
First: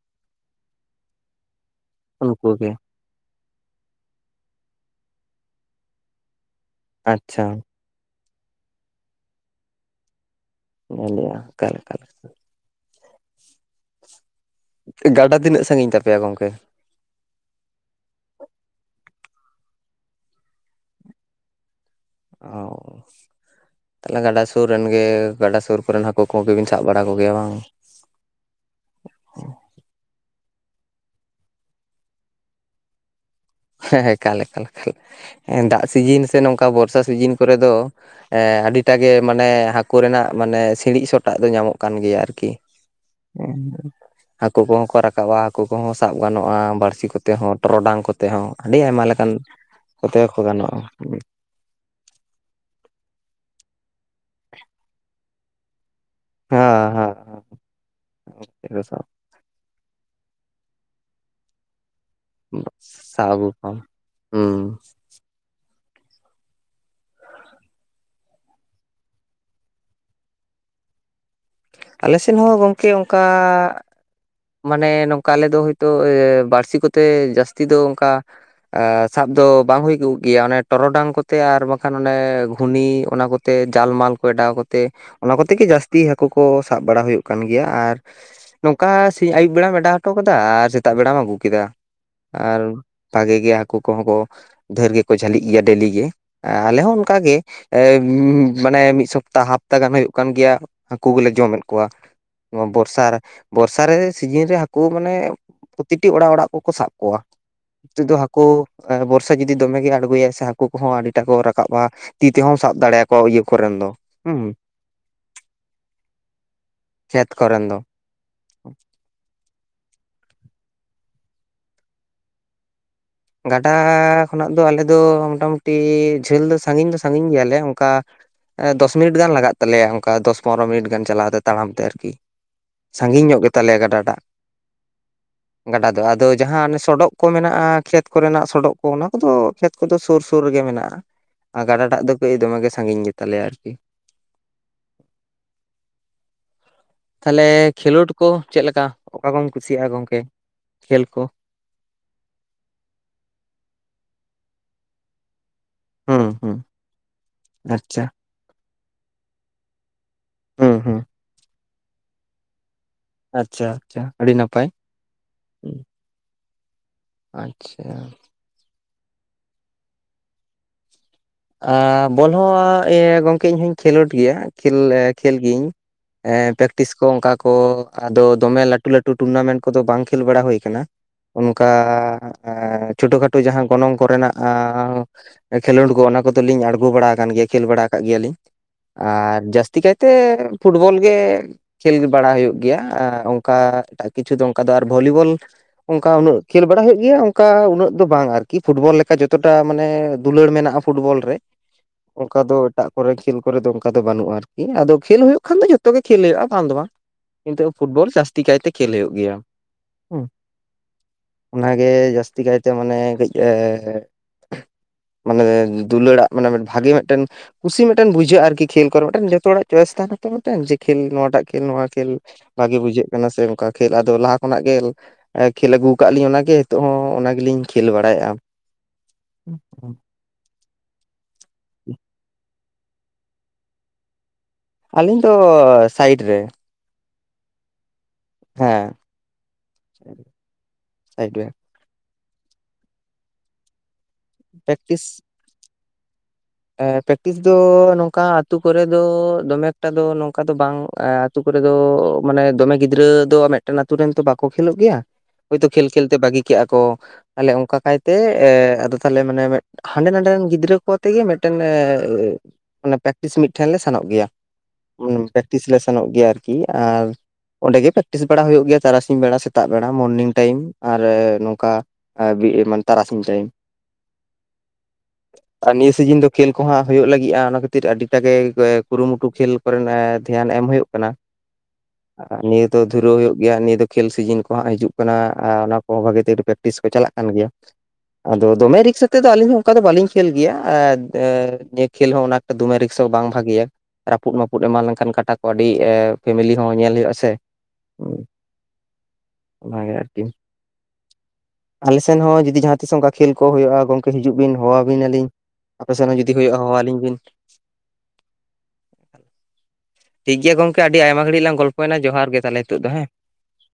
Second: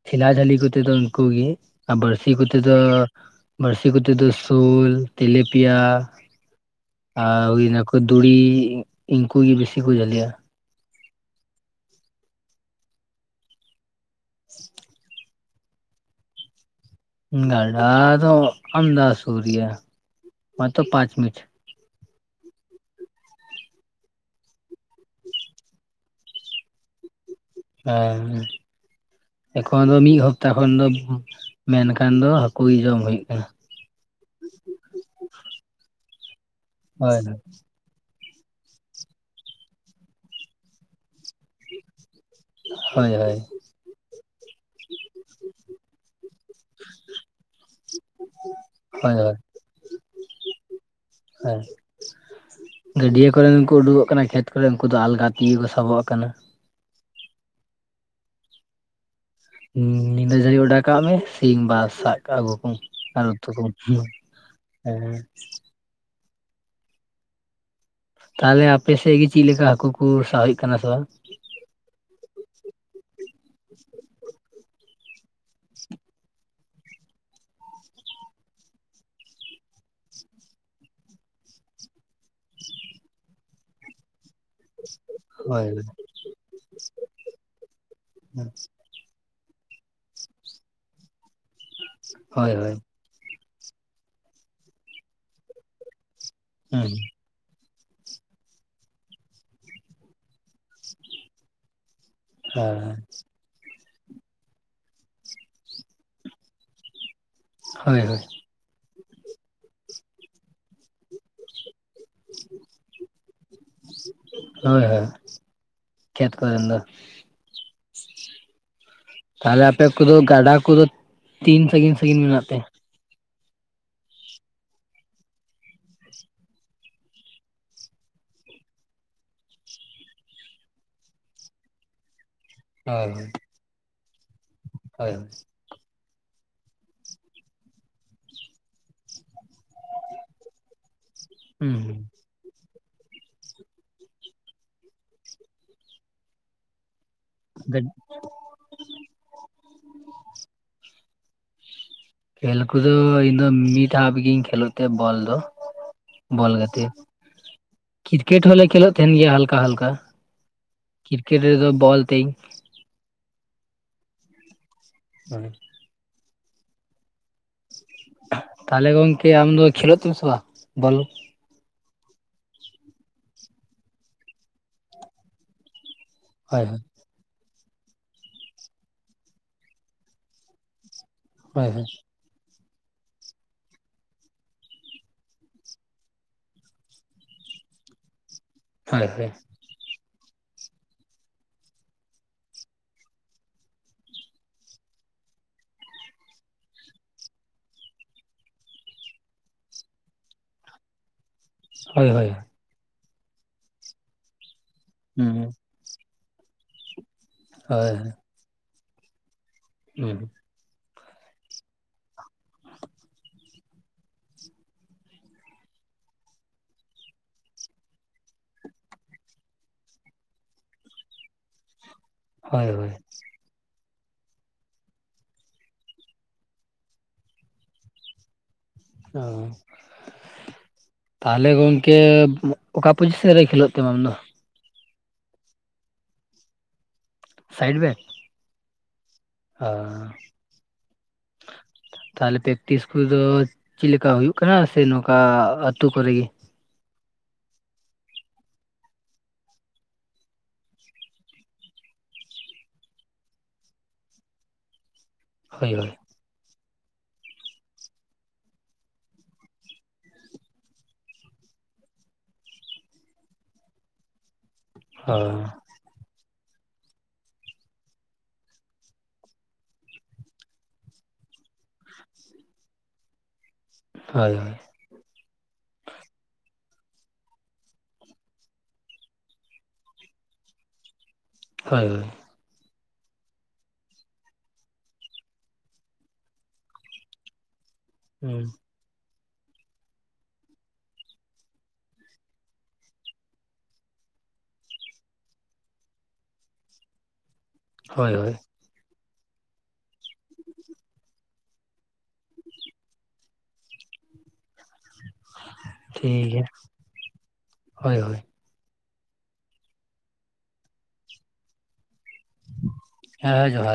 [SPEAKER 1] ᱴᱷᱮᱞᱟ ᱡᱷᱟᱹᱞᱤ ᱠᱚᱛᱮ ᱫᱚ ᱩᱱᱠᱩ ᱜᱤ ᱟᱨ ᱵᱟᱹᱲᱥᱤ
[SPEAKER 2] ᱩᱱᱠᱩ
[SPEAKER 1] ᱠᱚᱛᱮ
[SPEAKER 2] ᱜᱮ
[SPEAKER 1] ᱫᱚ ᱵᱟᱹᱲᱥᱤ ᱠᱚᱛᱮ ᱫᱚ ᱥᱳᱞ ᱛᱮᱞᱮᱯᱤᱭᱟ ᱟᱨ
[SPEAKER 2] ᱟᱪᱪᱷᱟ
[SPEAKER 1] ᱦᱩᱭᱱᱟ ᱠᱚ ᱫᱷᱩᱲᱤ ᱤᱱᱠᱩ ᱜᱮ ᱵᱤᱥᱤ ᱠᱚ ᱡᱷᱟᱹᱞᱤᱭᱟ᱾
[SPEAKER 2] ᱧᱮᱞᱮᱭᱟ ᱚᱠᱟ ᱞᱮᱠᱟ᱾
[SPEAKER 1] [inaudible]
[SPEAKER 2] ᱜᱟᱰᱟ ᱛᱤᱱᱟᱹᱜ ᱥᱟᱺᱜᱤᱧ ᱛᱟᱯᱮᱭᱟ ᱜᱚᱢᱠᱮ?
[SPEAKER 1] ᱜᱟᱰᱟ ᱫᱚ ᱟᱢᱫᱟᱥᱩᱨ ᱜᱮᱭᱟ ᱟᱢᱫᱟ ᱯᱟᱸᱪ ᱢᱤᱱᱤᱴ᱾
[SPEAKER 2] ᱚ ᱛᱟᱦᱞᱮ ᱜᱟᱰᱟ ᱥᱩᱨ ᱨᱮᱱ ᱜᱮ ᱜᱟᱰᱟ ᱥᱩᱨ ᱠᱚᱨᱮᱱ ᱦᱟᱠ ᱠᱩ ᱠᱚᱜᱮᱵᱮᱱ ᱥᱟᱜ ᱵᱟᱲᱟ ᱠᱚᱜᱮᱭᱟ ᱵᱟᱝ?
[SPEAKER 1] ᱦᱚᱭ᱾ ᱮᱠᱷᱚᱱ ᱫᱚ ᱢᱤᱜ ᱦᱚᱯᱛᱟ ᱠᱷᱚᱱ ᱫᱚ ᱢᱮᱱ ᱞᱮᱠᱷᱟᱱ ᱫᱚ ᱦᱟᱹᱠᱩ ᱜᱮ ᱡᱚᱢ ᱦᱩᱭᱩᱜ ᱠᱟᱱᱟ᱾
[SPEAKER 2] ᱦᱮᱸ ᱮᱠᱟᱞ ᱮᱠᱟᱞ ᱮᱸ ᱫᱟᱜ ᱥᱤᱡᱤᱱ ᱥᱮ ᱱᱚᱝᱠᱟ ᱵᱚᱨᱥᱟ
[SPEAKER 1] ᱦᱳᱭ
[SPEAKER 2] ᱥᱤᱡᱤᱱ ᱠᱚᱨᱮ ᱫᱚ ᱮᱸ ᱟᱹᱰᱤᱴᱟᱜ ᱜᱮ ᱢᱟᱱᱮ ᱦᱟᱹᱠᱩ ᱨᱮᱱᱟᱜ ᱢᱟᱱᱮ ᱥᱤᱬᱤᱡ ᱥᱚ ᱴᱟᱜ ᱫᱚ ᱧᱟᱢᱚᱜ ᱠᱟᱱ ᱜᱮᱭᱟ ᱟᱨᱠᱤ
[SPEAKER 1] ᱦᱳᱭ ᱦᱳᱭ
[SPEAKER 2] [unintelligible] ᱦᱟᱹᱠᱩ ᱠᱚᱦᱚᱸ ᱠᱚ ᱨᱟᱠᱟᱵᱼᱟ ᱦᱟᱹᱠᱩ ᱠᱚᱦᱚᱸ ᱥᱟᱵ ᱜᱟᱱᱚᱜᱼᱟ ᱵᱟᱹᱲᱥᱤ ᱠᱚᱛᱮ ᱦᱚᱸ ᱴᱚᱨᱚᱰᱟᱝ ᱠᱚᱛᱮ ᱦᱚᱸ, ᱟᱹᱰᱤ ᱟᱭᱢᱟ
[SPEAKER 1] ᱦᱳᱭ
[SPEAKER 2] ᱞᱮᱠᱟᱱ
[SPEAKER 1] ᱦᱳᱭ
[SPEAKER 2] ᱠᱚᱛᱮ ᱠᱚᱸ ᱜᱟᱱᱚᱜᱼᱟ᱾
[SPEAKER 1] ᱦᱮᱸ ᱜᱟᱹᱰᱭᱟᱹ ᱠᱚᱨᱮᱱ ᱠᱚ ᱩᱰᱩᱠᱚᱜ ᱠᱟᱱᱟ ᱠᱷᱮᱛ ᱠᱚᱨᱮ ᱩᱱᱠᱩ ᱫᱚ ᱟᱞᱜᱟ ᱛᱮᱜᱮ ᱠᱚ ᱥᱟᱵᱚᱜ ᱠᱟᱱᱟ᱾
[SPEAKER 2] ᱦᱮᱸ ᱦᱮᱸ [unintelligible]
[SPEAKER 1] ᱧᱤᱫᱟᱹ ᱡᱷᱟᱹᱞᱤ ᱚᱰᱟ ᱠᱟᱜ ᱢᱮ ᱥᱤᱧ ᱵᱟ ᱥᱟᱵ᱾ ᱟᱹᱜᱩ ᱠᱚᱢ ᱟᱨ
[SPEAKER 2] ᱥᱟᱵ ᱟᱹᱜᱩ
[SPEAKER 1] ᱩᱛᱩ ᱠᱚᱢ
[SPEAKER 2] ᱠᱚᱣᱟᱢ
[SPEAKER 1] ᱦᱩᱸ
[SPEAKER 2] ᱦᱩᱸ
[SPEAKER 1] ᱦᱮᱸ, ᱛᱟᱦᱚᱞᱮ ᱟᱯᱮᱥᱮᱫ ᱜᱮ ᱪᱮᱫ ᱞᱮᱠᱟ ᱦᱟᱹᱠᱩ ᱠᱩ ᱥᱟᱵ ᱦᱩᱭᱩᱜ ᱠᱟᱱᱟ ᱥᱮ ᱵᱟᱝ?
[SPEAKER 2] ᱟᱞᱮᱥᱮᱫ ᱦᱚᱸ ᱜᱚᱝᱠᱮ ᱚᱱᱠᱟᱻ, ᱢᱟᱱᱮ ᱱᱚᱝᱠᱟ ᱟᱞᱮ ᱫᱚ ᱦᱳᱭᱛᱳ ᱵᱟᱹᱲᱥᱤ ᱠᱚᱛᱮ ᱡᱟᱹᱥᱛᱤ ᱫᱚ ᱚᱱᱠᱟ, ᱮᱸ ᱥᱟᱵ ᱫᱚ ᱵᱟᱝ ᱦᱩᱭ ᱠᱚ ᱜᱮᱭᱟ ᱚᱱᱮ ᱴᱚᱨᱚᱰᱟᱝ ᱠᱚᱛᱮ ᱟᱨ ᱵᱟᱝᱠᱷᱟᱱ ᱚᱱᱮ ᱜᱷᱩᱱᱤ ᱚᱱᱟ ᱠᱚ ᱛᱮ ᱡᱟᱞᱢᱟᱞ ᱠᱚ ᱮᱰᱟᱣ ᱠᱚ ᱛᱮ ᱚᱱᱟ ᱠᱚᱛᱮ
[SPEAKER 1] ᱦᱳᱭ
[SPEAKER 2] ᱜᱮ ᱡᱟᱹᱥᱛᱤ ᱦᱟᱹᱠᱩ ᱠᱩ ᱥᱟᱵ ᱵᱟᱲᱟ ᱦᱩᱭᱩᱜ ᱠᱟᱱ ᱜᱮᱭᱟ ᱟᱨ ᱱᱚᱝ ᱚᱠᱟ ᱥᱤᱧ ᱟᱹᱭᱩᱵ ᱵᱮᱲᱟᱢ ᱮᱰᱟᱣ ᱦᱚᱴᱚ ᱠᱟᱫᱟᱜ ᱟᱨ ᱥᱮᱛᱟᱜ ᱵᱮᱲᱟᱢ ᱟᱹᱜᱩ ᱠᱮᱫᱟ
[SPEAKER 1] ᱦᱳᱭ
[SPEAKER 2] ᱟᱨ,
[SPEAKER 1] ᱦᱳᱭ
[SPEAKER 2] ᱵᱷᱟᱜᱮ ᱜᱮ ᱦᱟᱹᱠᱩ ᱠᱚᱦᱚᱸ ᱠᱚ ᱰᱷᱮᱨ ᱜᱮᱠᱚ ᱡᱷᱟᱹᱞᱤᱜ ᱜᱮᱭᱟ ᱰᱮᱞᱤ ᱜᱮ ᱟᱞᱮ
[SPEAKER 1] ᱦᱩᱸ
[SPEAKER 2] ᱦᱚᱸ ᱚᱱᱠᱟᱜ ᱜᱮ, ᱢᱟᱱᱮ ᱢᱤᱫ ᱥᱚᱯᱛᱟ ᱦᱟᱯᱛᱟ ᱜᱟᱱ ᱦᱩᱭᱩᱜ ᱠᱟᱱ ᱜᱮᱭᱟ ᱦᱟᱹᱠᱩ ᱜᱮᱞᱮ ᱡᱚᱢᱮᱫ ᱠᱚᱣᱟ᱾ ᱱᱚᱣᱟ
[SPEAKER 1] ᱦᱳᱭ
[SPEAKER 2] ᱵᱚᱨᱥᱟ ᱨᱮ, ᱵᱚᱨᱥᱟ ᱨᱮ ᱥᱤᱡᱤᱱ ᱨᱮ ᱦᱟᱹᱠᱩ ᱢᱟᱱᱮ ᱯᱨᱚᱛᱤᱴᱤ ᱚᱲᱟᱜ ᱚᱲᱟᱜ ᱠᱚᱠᱚ ᱥᱟᱵ ᱠᱚᱣᱟ᱾
[SPEAKER 1] ᱦᱳᱭ
[SPEAKER 2] ᱱᱤᱛᱳ ᱫᱚ ᱦᱟᱹᱠᱩ ᱵᱚᱨᱥᱟ ᱡᱩᱫᱤ ᱫᱚᱢᱮ ᱜᱮ ᱟᱬᱜᱚᱭᱟᱭ ᱥᱮ ᱦᱟᱹᱠᱩ ᱠᱚᱦᱚᱸ ᱟᱹᱰᱤᱴᱟ ᱠᱚ ᱨᱟᱠᱟᱵᱼᱟ᱾ ᱛᱤ ᱛᱮᱦᱚᱢ ᱥᱟᱵ ᱫᱟᱲᱮᱭ ᱟᱠᱚᱣᱟ ᱤᱭᱟᱹ ᱠᱚᱨᱮᱱ ᱫᱚ ᱦᱩᱸ,
[SPEAKER 1] ᱦᱮᱸ ᱠᱷᱮᱛ ᱠᱚᱨᱮᱱ ᱫᱚ᱾
[SPEAKER 2] ᱠᱷᱮᱛ ᱠᱚᱨᱮᱱ ᱫᱚ᱾
[SPEAKER 1] ᱛᱟᱦᱚᱞᱮ ᱟᱯᱮ ᱠᱚᱫᱚ ᱜᱟᱰᱟ ᱠᱚᱫᱚ ᱛᱤᱱ ᱥᱟᱺᱜᱤᱧ ᱥᱟᱺᱜᱤᱧ ᱢᱮᱱᱟᱜ ᱛᱮ?
[SPEAKER 2] ᱜᱟᱰᱟ ᱠᱷᱚᱱᱟᱜ ᱫᱚ ᱟᱞᱮ ᱫᱚ ᱢᱳᱴᱟᱢᱩᱴᱤ ᱡᱷᱟᱹᱞ ᱫᱚ ᱥᱟᱺᱜᱤᱧ ᱫᱚ ᱥᱟᱺᱜᱤᱧ ᱜᱮᱭᱟᱞᱮ ᱚᱱᱠᱟ ᱫᱚᱥ ᱢᱤᱱᱤᱴ ᱜᱟᱱ ᱞᱟᱜᱟᱜ ᱛᱟᱞᱮᱭᱟ ᱚᱱᱠᱟ ᱫᱚᱥ ᱯᱚᱱᱨᱚ ᱢᱤᱱᱤᱴ ᱜᱟᱱ ᱪᱟᱞᱟᱣ ᱛᱮ ᱛᱟᱲᱟᱢ ᱛᱮ ᱟᱨᱠᱤ,
[SPEAKER 1] ᱦᱳᱭ
[SPEAKER 2] ᱥᱟᱺᱜᱤᱧ
[SPEAKER 1] ᱦᱳᱭ
[SPEAKER 2] ᱧᱚᱜ ᱜᱮᱛᱟᱞᱮᱭᱟ ᱜᱟᱰᱟᱴᱟᱜ᱾
[SPEAKER 1] ᱦᱳᱭ
[SPEAKER 2] ᱜᱟᱰᱟ ᱫᱚ ᱟᱫᱚ ᱡᱟᱦᱟᱸ ᱚᱱᱟ ᱥᱚᱰᱚᱜ ᱠᱚ ᱢᱮᱱᱟᱜᱼᱟ ᱠᱷᱮᱛ, ᱠᱚᱨᱮᱱᱟᱜ ᱥᱚᱰᱚᱜ ᱠᱚ ᱚᱱᱟ ᱠᱚᱫᱚ ᱠᱷᱮᱛ ᱠᱚᱫᱚ ᱥᱳᱨ ᱥᱳᱨ ᱨᱮᱜᱮ ᱢᱮᱱᱟᱜᱼᱟ ᱜᱟᱰᱟ ᱴᱟᱜ ᱫᱚ,
[SPEAKER 1] ᱦᱩᱸ
[SPEAKER 2] ᱠᱟᱹᱡ ᱫᱚᱢᱮ ᱜᱮ ᱥᱟᱺᱜᱤᱧ ᱜᱮ ᱛᱟᱞᱮᱭᱟ ᱟᱨᱠᱤ᱾ ᱛᱟᱦᱚᱞᱮ ᱠᱷᱮᱞᱳᱰ ᱠᱚ ᱪᱮᱫ ᱞᱮᱠᱟ ᱚᱠᱟ ᱠᱚᱢ ᱠᱩᱥᱤᱭᱟᱜᱼᱟ ᱜᱚᱢᱠᱮ ᱠᱷᱮᱞ ᱠᱚ?
[SPEAKER 1] ᱠᱷᱮᱞ ᱠᱚᱫᱚ ᱤᱧ ᱫᱚ ᱢᱤᱠ ᱠᱟᱯ ᱜᱤᱧ ᱠᱷᱮᱞᱳᱜ ᱛᱮ ᱵᱚᱞ ᱫᱚ
[SPEAKER 2] ᱦᱩᱸ
[SPEAKER 1] ᱵᱚᱞ
[SPEAKER 2] ᱦᱩᱸ
[SPEAKER 1] ᱜᱟᱛᱮ
[SPEAKER 2] ᱟᱪᱪᱷᱟ
[SPEAKER 1] ᱠᱨᱤᱠᱮᱴ ᱦᱚᱞᱮ ᱠᱷᱮᱞᱳᱜ ᱛᱟᱦᱮᱱ ᱜᱮᱭᱟ ᱦᱟᱞᱠᱟ ᱦᱟᱞᱠᱟ᱾
[SPEAKER 2] ᱦᱩᱸ ᱦᱩᱸ
[SPEAKER 1] ᱠᱨᱤᱠᱮᱴ ᱨᱮᱫᱚ ᱵᱚᱞ ᱛᱤᱧ,
[SPEAKER 2] ᱟᱪᱪᱷᱟ ᱟᱪᱷᱟ ᱟᱹᱰᱤ ᱱᱟᱯᱟᱭ᱾
[SPEAKER 1] [unintelligible]
[SPEAKER 2] ᱟᱪᱪᱷᱟ
[SPEAKER 1] ᱛᱟᱦᱚᱞᱮ ᱜᱚᱝᱠᱮ ᱟᱢ ᱫᱚ ᱠᱷᱮᱞᱳᱜ ᱛᱮᱢ ᱥᱮ ᱵᱟ ᱵᱚᱞ?
[SPEAKER 2] ᱟᱻ ᱵᱚᱞ ᱦᱚᱸ ᱤᱭᱟᱹ ᱜᱚᱢᱠᱮ ᱤᱧ ᱦᱚᱧ ᱠᱷᱮᱞᱳᱰ ᱜᱮᱭᱟ ᱠᱷᱮᱞ ᱜᱤᱭᱤᱧ᱾ ᱮᱸ
[SPEAKER 1] ᱦᱳᱭ
[SPEAKER 2] ᱯᱮᱠᱴᱤᱥ, ᱠᱚ ᱚᱱᱠᱟ ᱠᱚ ᱟᱫᱚ ᱫᱚᱢᱮ ᱞᱟᱹᱴᱩ ᱞᱟᱹᱴᱩ ᱴᱩᱨᱱᱟᱢᱮᱱᱴ ᱠᱚᱫᱚ ᱵᱟᱝ ᱠᱷᱮᱞ ᱵᱟᱲᱟ ᱦᱳᱭ ᱠᱟᱱᱟ᱾ ᱚᱱᱠᱟᱻ
[SPEAKER 1] ᱦᱳᱭ ᱦᱳᱭ ᱦᱳᱭ
[SPEAKER 2] ᱪᱷᱳᱴᱳ ᱠᱷᱟᱴᱳ ᱡᱟᱦᱟᱸ ᱜᱚᱱᱚᱝ ᱠᱚᱨᱮᱱᱟᱜ ᱟᱻ ᱠᱷᱮᱞᱳᱰ ᱠᱚ ᱚᱱᱟ ᱠᱚᱫᱚ ᱞᱤᱧ ᱟᱬᱜᱚ ᱵᱟᱲᱟ ᱟᱠᱟᱱ ᱜᱮᱭᱟ ᱠᱷᱮᱞ ᱵᱟᱲᱟ ᱟᱠᱟᱫ ᱜᱮᱭᱟ ᱞᱤᱧ
[SPEAKER 1] ᱦᱳᱭ
[SPEAKER 2] ᱟᱨ ᱡᱟᱥ ᱛᱤᱠᱟᱹᱭᱛᱮ ᱯᱷᱩᱴᱵᱚᱞ ᱜᱮ ᱠᱷᱮᱞ ᱜᱮ ᱵᱟᱲᱟ ᱦᱩᱭᱩᱜ ᱜᱮᱭᱟ ᱟ ᱚᱱᱠᱟ ᱴᱟᱜ ᱠᱤᱪᱷᱩ ᱫᱚ ᱚᱱᱠᱟ ᱫᱚ ᱟᱨ ᱵᱚᱞᱤᱵᱚᱞ ᱚᱱᱠᱟ ᱩᱱᱟᱹᱜ ᱠᱷᱮᱞ ᱵᱟᱲᱟ ᱦᱩᱭᱩᱜ ᱜᱮᱭᱟ ᱚᱱᱠᱟ ᱩᱱᱟᱹᱜ ᱫᱚ ᱵᱟᱝ ᱟᱨᱠᱤ ᱯᱷᱩᱴᱵᱚᱞ ᱞᱮᱠᱟ ᱡᱚᱛᱚᱴᱟ ᱢᱟᱱᱮ ᱫᱩᱞᱟᱹᱲ ᱢᱮᱱᱟᱜᱼᱟ᱾ ᱯᱷᱩᱴᱵᱚᱞ ᱨᱮ
[SPEAKER 1] ᱦᱳᱭ ᱦᱳᱭ ᱦᱳᱭ
[SPEAKER 2] ᱚᱱᱠᱟ ᱫᱚ ᱮᱴᱟᱜ ᱠᱚᱨᱮ ᱠᱷᱮᱞ ᱠᱚᱨᱮ ᱫᱚ ᱚᱱᱠᱟ ᱫᱚ ᱵᱟᱹᱱᱩᱜᱼᱟ᱾ ᱟᱨᱠᱤ ᱟᱫᱚ ᱠᱷᱮᱞ ᱦᱩᱭᱩᱜ ᱠᱷᱟᱱ ᱫᱚ ᱡᱚ ᱛᱚᱜᱮ ᱠᱷᱮᱞ ᱦᱩᱭᱩᱜᱼᱟ ᱵᱟᱝ ᱫᱚ ᱵᱟᱝ ᱠᱤᱱᱛᱩ
[SPEAKER 1] ᱦᱳᱭ ᱦᱳᱭ
[SPEAKER 2] ᱯᱷᱩᱴᱵᱚᱞ ᱡᱟᱹᱥᱛᱤ ᱠᱟᱭᱛᱮ ᱠᱷᱮᱞ ᱦᱩᱭᱩᱜ ᱜᱮᱭᱟ
[SPEAKER 1] ᱦᱩᱸ
[SPEAKER 2] ᱦᱮᱸ ᱚᱱᱟᱜᱮ ᱡᱟᱹᱥᱛᱤ ᱠᱟᱭᱛᱮ ᱢᱟᱱᱮ ᱠᱟᱹᱡ ᱮᱻ ᱢᱟᱱᱮ ᱫᱩᱞᱟᱹᱲᱟᱜ ᱢᱟᱱᱮ ᱵᱷᱟᱜᱮ ᱢᱤᱫᱴᱮᱱ ᱠᱩᱥᱤ ᱢᱤᱫᱴᱮᱱ ᱵᱩᱡᱷᱟᱹᱜᱼᱟ ᱟᱨᱠᱤ ᱠᱷᱮᱞ ᱠᱚᱨᱮ ᱡᱚᱛᱚ ᱦᱚᱲᱟᱜ ᱪᱚᱭᱮᱥ ᱛᱟᱦᱮᱱᱟ ᱛᱚ ᱢᱮᱫᱴᱮᱱ ᱠᱷᱮᱞ ᱱᱚᱣᱟᱴᱟᱜ ᱠᱷᱮᱞ ᱱᱚᱣᱟ ᱠᱷᱮᱞ
[SPEAKER 1] ᱦᱳᱭ
[SPEAKER 2] ᱵᱷᱟᱜᱮ
[SPEAKER 1] ᱦᱳᱭ
[SPEAKER 2] ᱵᱩᱡᱷᱟᱹᱜ ᱠᱟᱱᱟ ᱥᱮ ᱚᱱᱠᱟ ᱠᱷᱮᱞ ᱟᱫᱚ ᱞᱟᱦᱟ ᱠᱷᱚᱱᱟᱜ ᱜᱮ ᱮᱸ ᱠᱷᱮᱞ ᱟᱹᱜᱩ ᱠᱟᱜᱼᱟ ᱞᱤᱧ ᱚᱱᱟᱜᱮ ᱱᱤᱛᱚᱜ ᱦᱚᱸ ᱚᱱᱟ ᱜᱮᱞᱤᱧ ᱠᱷᱮᱞ ᱵᱟᱲᱟᱭᱮᱜᱼᱟ᱾
[SPEAKER 1] [unintelligible] ᱛᱟᱦᱚᱞᱮ ᱜᱚᱝᱠᱮ ᱚᱠᱟ ᱯᱚᱡᱤᱥᱮᱱ ᱨᱮ ᱠᱷᱮᱞᱳᱜ ᱛᱮᱢ ᱟᱢᱫᱚ
[SPEAKER 2] ᱟᱞᱤᱧ ᱫᱚ ᱥᱟᱭᱤᱰ ᱨᱮ
[SPEAKER 1] ᱥᱟᱭᱤᱰ ᱨᱮ
[SPEAKER 2] ᱦᱮᱸ
[SPEAKER 1] ᱟ
[SPEAKER 2] ᱥᱟᱭᱤᱰ ᱨᱮ
[SPEAKER 1] ᱛᱟᱦᱚᱞᱮ ᱯᱮᱠᱴᱤᱥ ᱠᱚᱱᱫᱚ ᱪᱤᱫ ᱞᱮᱠᱟ ᱦᱩᱭᱩᱜ ᱠᱟᱱᱟ ᱥᱮ ᱱᱚᱝᱠᱟ ᱟᱹᱛᱩ ᱠᱚᱨᱮ ᱜᱤ
[SPEAKER 2] ᱮ ᱯᱮᱠᱴᱤᱥ ᱫᱚ ᱱᱚᱝᱠᱟ ᱟᱹᱛᱩ ᱠᱚᱨᱮ ᱫᱚ ᱫᱚᱢᱮ ᱮᱠᱴᱟ ᱫᱚ ᱱᱚᱝᱠᱟ ᱫᱚ ᱵᱟᱝ ᱟᱹᱛᱩ ᱠᱚᱨᱮ ᱫᱚ ᱢᱟᱱᱮ ᱫᱚᱢᱮ ᱜᱤᱫᱽᱨᱟᱹ ᱫᱚ ᱢᱤᱫᱴᱮᱱ ᱟᱹᱛᱩ ᱨᱮᱱ ᱛᱚ ᱵᱟᱠᱚ ᱠᱷᱮᱞᱳᱜ ᱜᱮᱭᱟ ᱦᱳᱭᱛᱚ
[SPEAKER 1] ᱦᱳᱭ
[SPEAKER 2] ᱠᱷᱮᱞ
[SPEAKER 1] ᱦᱳᱭ
[SPEAKER 2] ᱠᱷᱮᱞᱛᱮ ᱵᱟᱹᱜᱤ ᱠᱮᱜᱼᱟ ᱠᱚ ᱛᱟᱞᱦᱮ ᱚᱱᱠᱟ ᱠᱟᱭᱛᱮ ᱮ ᱟᱫᱚ ᱛᱟᱦᱚᱞᱮ ᱢᱟᱱᱮ ᱢᱤᱫ ᱦᱟᱸᱰᱮ ᱱᱟᱸᱰᱮ ᱨᱮᱱ ᱜᱤᱫᱽᱨᱟᱹ ᱠᱚ ᱟᱛᱮᱜᱮ ᱢᱤᱫᱴᱮᱱᱮ ᱢᱟᱱᱮ ᱯᱮᱠᱴᱤᱥ ᱢᱤᱫᱴᱷᱮᱱ ᱞᱮ ᱥᱮᱱᱚᱜ ᱜᱮᱭᱟ
[SPEAKER 1] ᱚ
[SPEAKER 2] ᱯᱨᱮᱠᱴᱤᱥ ᱞᱮ ᱥᱮᱱᱚᱜ ᱜᱮᱭᱟ ᱟᱨᱠᱤ ᱟᱨ ᱚᱸᱰᱮᱜᱮ ᱯᱮᱠᱴᱤᱥ ᱵᱟᱲᱟ ᱦᱩᱭᱩᱜ ᱜᱮᱭᱟ ᱛᱟᱨᱟᱥᱤᱧ ᱵᱮᱲᱟ ᱥᱮᱛᱟᱜ ᱵᱮᱲᱟ ᱢᱚᱨᱱᱤᱝ ᱴᱟᱹᱭᱤᱢ ᱟᱨ ᱱᱚᱝᱠᱟ ᱟᱹᱵᱤ ᱮᱢᱟᱱ ᱛᱟᱨᱟᱥᱤᱧ ᱴᱟᱹᱭᱤᱢ
[SPEAKER 1] ᱦᱳᱭ ᱦᱳᱭ᱾
[SPEAKER 2] ᱟᱨ ᱱᱤᱭᱟᱹ ᱥᱤᱡᱤᱱ ᱫᱚ ᱠᱷᱮᱞ ᱠᱚᱦᱟᱸᱜ ᱦᱩᱭᱩᱜ ᱞᱟᱹᱜᱤᱜᱼᱟ ᱚᱱᱟ ᱠᱷᱟᱹᱛᱤᱨ ᱟᱹᱰᱤᱴᱟ ᱜᱮ ᱠᱚᱭᱮ ᱠᱩᱨᱩᱢᱩᱴᱩ ᱠᱷᱮᱞ ᱠᱚᱨᱮ ᱱᱚᱜᱼᱚᱭ ᱫᱷᱮᱭᱟᱱ ᱮᱢ ᱦᱩᱭᱩᱜ ᱠᱟᱱᱟ᱾
[SPEAKER 1] ᱦᱳᱭ ᱦᱳᱭ
[SPEAKER 2] ᱟᱨ ᱱᱤᱭᱟᱹ ᱫᱚ ᱫᱷᱩᱨᱟᱹᱣ ᱦᱩᱭᱩᱜ ᱜᱮᱭᱟ ᱱᱤᱭᱟᱹ ᱫᱚ ᱠᱷᱮᱞ ᱥᱤᱡᱤᱱ ᱠᱚ ᱦᱟᱸᱜ ᱦᱤᱡᱩᱜ ᱠᱟᱱᱟ ᱟᱨ ᱚᱱᱟ ᱠᱚᱦᱚᱸ ᱵᱷᱟᱹᱜᱤ ᱴᱷᱤᱠ ᱯᱨᱮᱠᱴᱤᱥ ᱠᱚ ᱪᱟᱞᱟᱜ ᱠᱟᱱ ᱜᱮᱭᱟ᱾
[SPEAKER 1] ᱦᱳᱭ
[SPEAKER 2] ᱟᱫᱚ ᱫᱚᱢᱮ ᱨᱤᱠᱥ ᱟᱛᱮᱫ ᱫᱚ ᱟᱹᱞᱤᱧ ᱦᱚᱸ ᱚᱱᱠᱟ ᱫᱚ ᱵᱟᱹᱞᱤᱧ ᱠᱷᱮᱞ ᱜᱮᱭᱟ ᱮ ᱱᱤᱭᱟᱹ ᱠᱷᱮᱞ ᱦᱚᱸ ᱚᱱᱟ ᱮᱠᱴᱟ ᱫᱚᱢᱮ ᱨᱤᱠᱥ ᱦᱚᱸ ᱵᱟᱝ ᱵᱷᱟᱜᱮᱭᱟ᱾ ᱨᱟᱹᱯᱩᱫ ᱢᱟᱹᱯᱩᱫ ᱮᱢᱟᱱ ᱞᱮᱱᱠᱷᱟᱱ ᱠᱟᱴᱟ ᱠᱚ ᱟᱹᱰᱤ ᱮ ᱯᱷᱮᱢᱮᱞᱤ ᱦᱚᱸ ᱧᱮᱞ ᱦᱩᱭᱩᱜᱼᱟ ᱥᱮ
[SPEAKER 1] ᱦᱳᱭ ᱦᱳᱭ
[SPEAKER 2] ᱚᱱᱟᱜᱮ ᱟᱨᱠᱤ ᱟᱞᱮᱥᱮᱱ ᱦᱚᱸ ᱡᱩᱫᱤ ᱡᱟᱦᱟᱸ ᱛᱤᱥ ᱚᱱᱠᱟ ᱠᱷᱮᱞ ᱠᱚ ᱦᱩᱭᱩᱜᱼᱟ᱾ ᱜᱚᱝᱠᱮ ᱦᱤᱡᱩᱜ ᱵᱤᱱ ᱦᱚᱦᱚᱣᱟᱵᱤᱱᱟ ᱞᱤᱧ ᱟᱯᱮ ᱥᱮᱱ ᱦᱚᱸ
[SPEAKER 1] ᱴᱷᱤᱠ
[SPEAKER 2] ᱡᱩᱫᱤ
[SPEAKER 1] ᱜᱮᱭᱟ
[SPEAKER 2] ᱦᱩᱭᱩᱜᱼᱟ᱾ ᱦᱚᱦᱚᱣᱟᱞᱤᱧ ᱵᱤᱱ
[SPEAKER 1] ᱦᱳᱭ ᱦᱳᱭ
[SPEAKER 2] ᱴᱷᱤᱠ ᱜᱮᱭᱟ ᱜᱚᱝᱠᱮ ᱟᱹᱰᱤ ᱟᱭᱢᱟ ᱜᱷᱟᱹᱲᱤᱡ ᱞᱟᱝ ᱜᱚᱞᱯᱚᱭᱱᱟ ᱡᱚᱦᱟᱨ ᱜᱮ ᱛᱟᱦᱚᱞᱮ ᱱᱤᱛᱚᱜ ᱫᱚ ᱦᱮᱸ
[SPEAKER 1] ᱦᱮᱸ ᱡᱚᱦᱟᱨ᱾